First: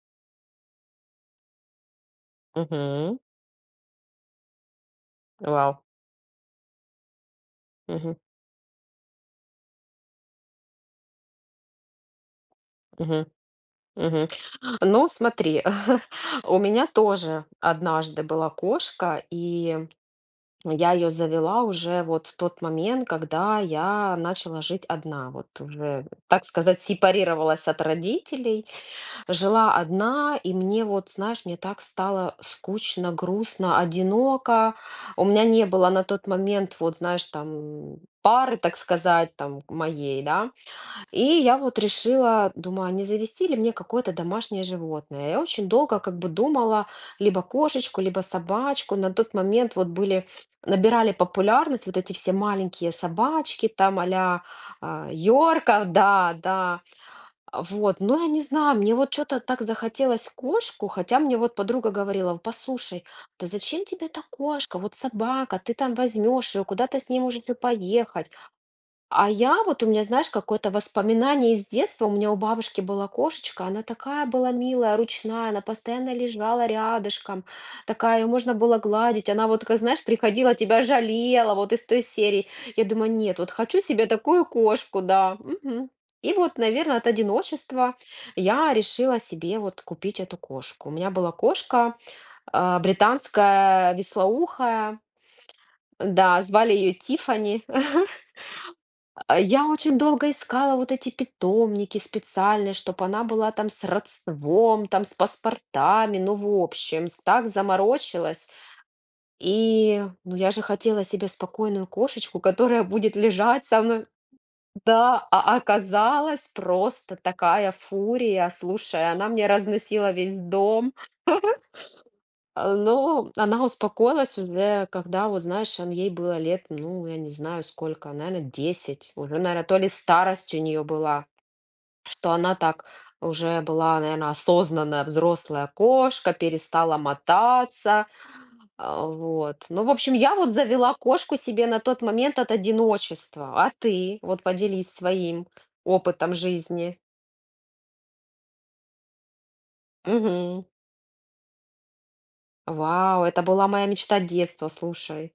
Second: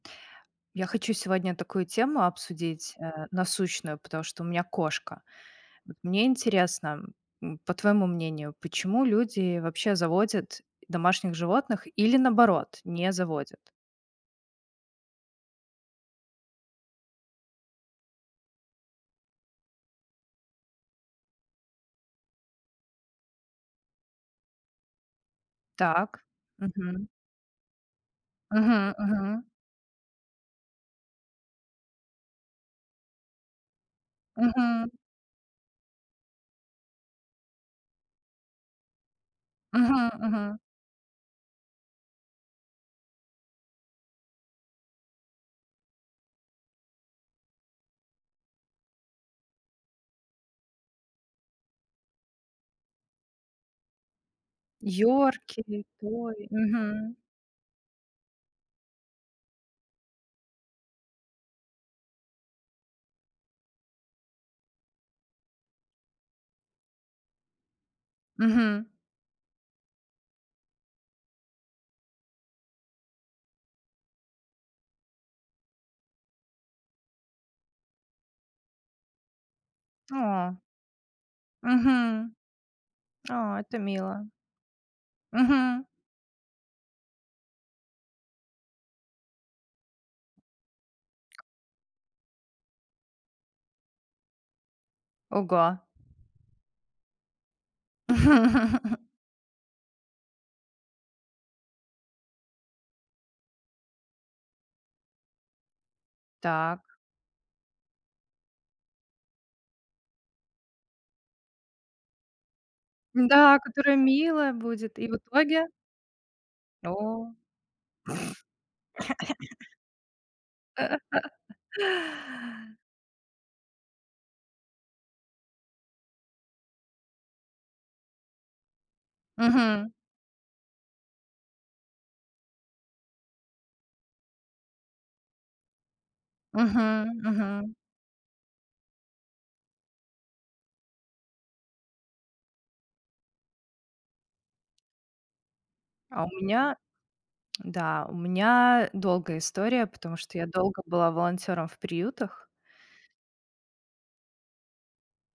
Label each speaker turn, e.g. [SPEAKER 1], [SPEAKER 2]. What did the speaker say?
[SPEAKER 1] Я хочу сегодня такую тему обсудить,
[SPEAKER 2] Мгм.
[SPEAKER 1] э, насущную, потому что у меня кошка.
[SPEAKER 2] Вау.
[SPEAKER 1] Вот, мне интересно, м, по твоему
[SPEAKER 2] Мгм.
[SPEAKER 1] мнению, почему люди вообще заводят домашних животных или, наоборот, не
[SPEAKER 2] Мгм
[SPEAKER 1] заводят?
[SPEAKER 2] мгм. А, но смотри, у меня тоже однажды была кошка, и я её завела уже вот в тот момент, когда я начала жить одна, вот. Вот уже,
[SPEAKER 1] Так.
[SPEAKER 2] так сказать,
[SPEAKER 1] Мгм.
[SPEAKER 2] сепарировалась от родителей,
[SPEAKER 1] Мгм мгм.
[SPEAKER 2] жила одна, и мне, вот знаешь, мне так стало скучно, грустно, одиноко.
[SPEAKER 1] Мгм.
[SPEAKER 2] У меня не было на тот момент, вот, знаешь, там, пары, так сказать, там,
[SPEAKER 1] Мгм
[SPEAKER 2] моей, да.
[SPEAKER 1] мгм.
[SPEAKER 2] И я вот решила, думаю: "А не завести ли мне какое-то домашнее животное?" Я очень долго как бы думала: либо кошечку, либо собачку. На тот момент вот были набирали популярность вот эти все маленькие собачки, там, а-ля, а,
[SPEAKER 1] Йорки,
[SPEAKER 2] йорков Да,
[SPEAKER 1] тои.
[SPEAKER 2] да.
[SPEAKER 1] Мгм.
[SPEAKER 2] Вот, но я не знаю, мне вот чё-то так захотелось кошку, хотя мне вот подруга говорила: "Послушай, да зачем тебе та кошка? Вот собака ты там возьмёшь её, куда-то с ней можете поехать".
[SPEAKER 1] Мгм.
[SPEAKER 2] А я вот у меня, знаешь, какое-то воспоминание из детства: у меня у бабушки была кошечка, она такая была милая, ручная, она постоянно лежала рядышком, такая, её можно было гладить, она вот такая знаешь, приходила,
[SPEAKER 1] О.
[SPEAKER 2] тебя жалела, вот из той
[SPEAKER 1] Мгм.
[SPEAKER 2] серии. Я думаю: "Нет, вот
[SPEAKER 1] О, это
[SPEAKER 2] хочу себе
[SPEAKER 1] мило.
[SPEAKER 2] такую кошку", да,
[SPEAKER 1] Мгм.
[SPEAKER 2] мгм. И вот, наверное, от одиночества я решила себе вот купить эту кошку. У меня была кошка, а, британская вислоухая.
[SPEAKER 1] Ого!
[SPEAKER 2] Да, звали её Тиффани. А, я очень долго искала вот эти питомники специальные, чтобы она была там с родством, там с паспортами. Ну в
[SPEAKER 1] Так.
[SPEAKER 2] общем, с так заморочилась. И, ну, я же хотела себе спокойную кошечку, которая будет
[SPEAKER 1] Н-да,
[SPEAKER 2] лежать со
[SPEAKER 1] которая
[SPEAKER 2] мной
[SPEAKER 1] милая будет и в
[SPEAKER 2] Да, а
[SPEAKER 1] итоге?
[SPEAKER 2] оказалось- просто
[SPEAKER 1] О!
[SPEAKER 2] такая фурия. Слушай, она мне разносила весь дом. Э, ну, она успокоилась уже, когда вот, знаешь он ей было лет, ну, я не знаю сколько, наверно 10. Уже, наверно, то ли
[SPEAKER 1] Мгм.
[SPEAKER 2] старость у неё была, что она так уже, была, наверно, осознанная взрослая кошка, перестала
[SPEAKER 1] Мгм мгм.
[SPEAKER 2] мотаться. А вот, ну в общем, я вот завела кошку себе на тот момент от одиночества. А ты вот поделись своим
[SPEAKER 1] А у
[SPEAKER 2] опытом
[SPEAKER 1] меня,
[SPEAKER 2] жизни.
[SPEAKER 1] да, у меня долгая история, потому что я
[SPEAKER 2] Мгм.
[SPEAKER 1] долго была волонтёром в приютах.
[SPEAKER 2] Вау, это была моя мечта детства, слушай.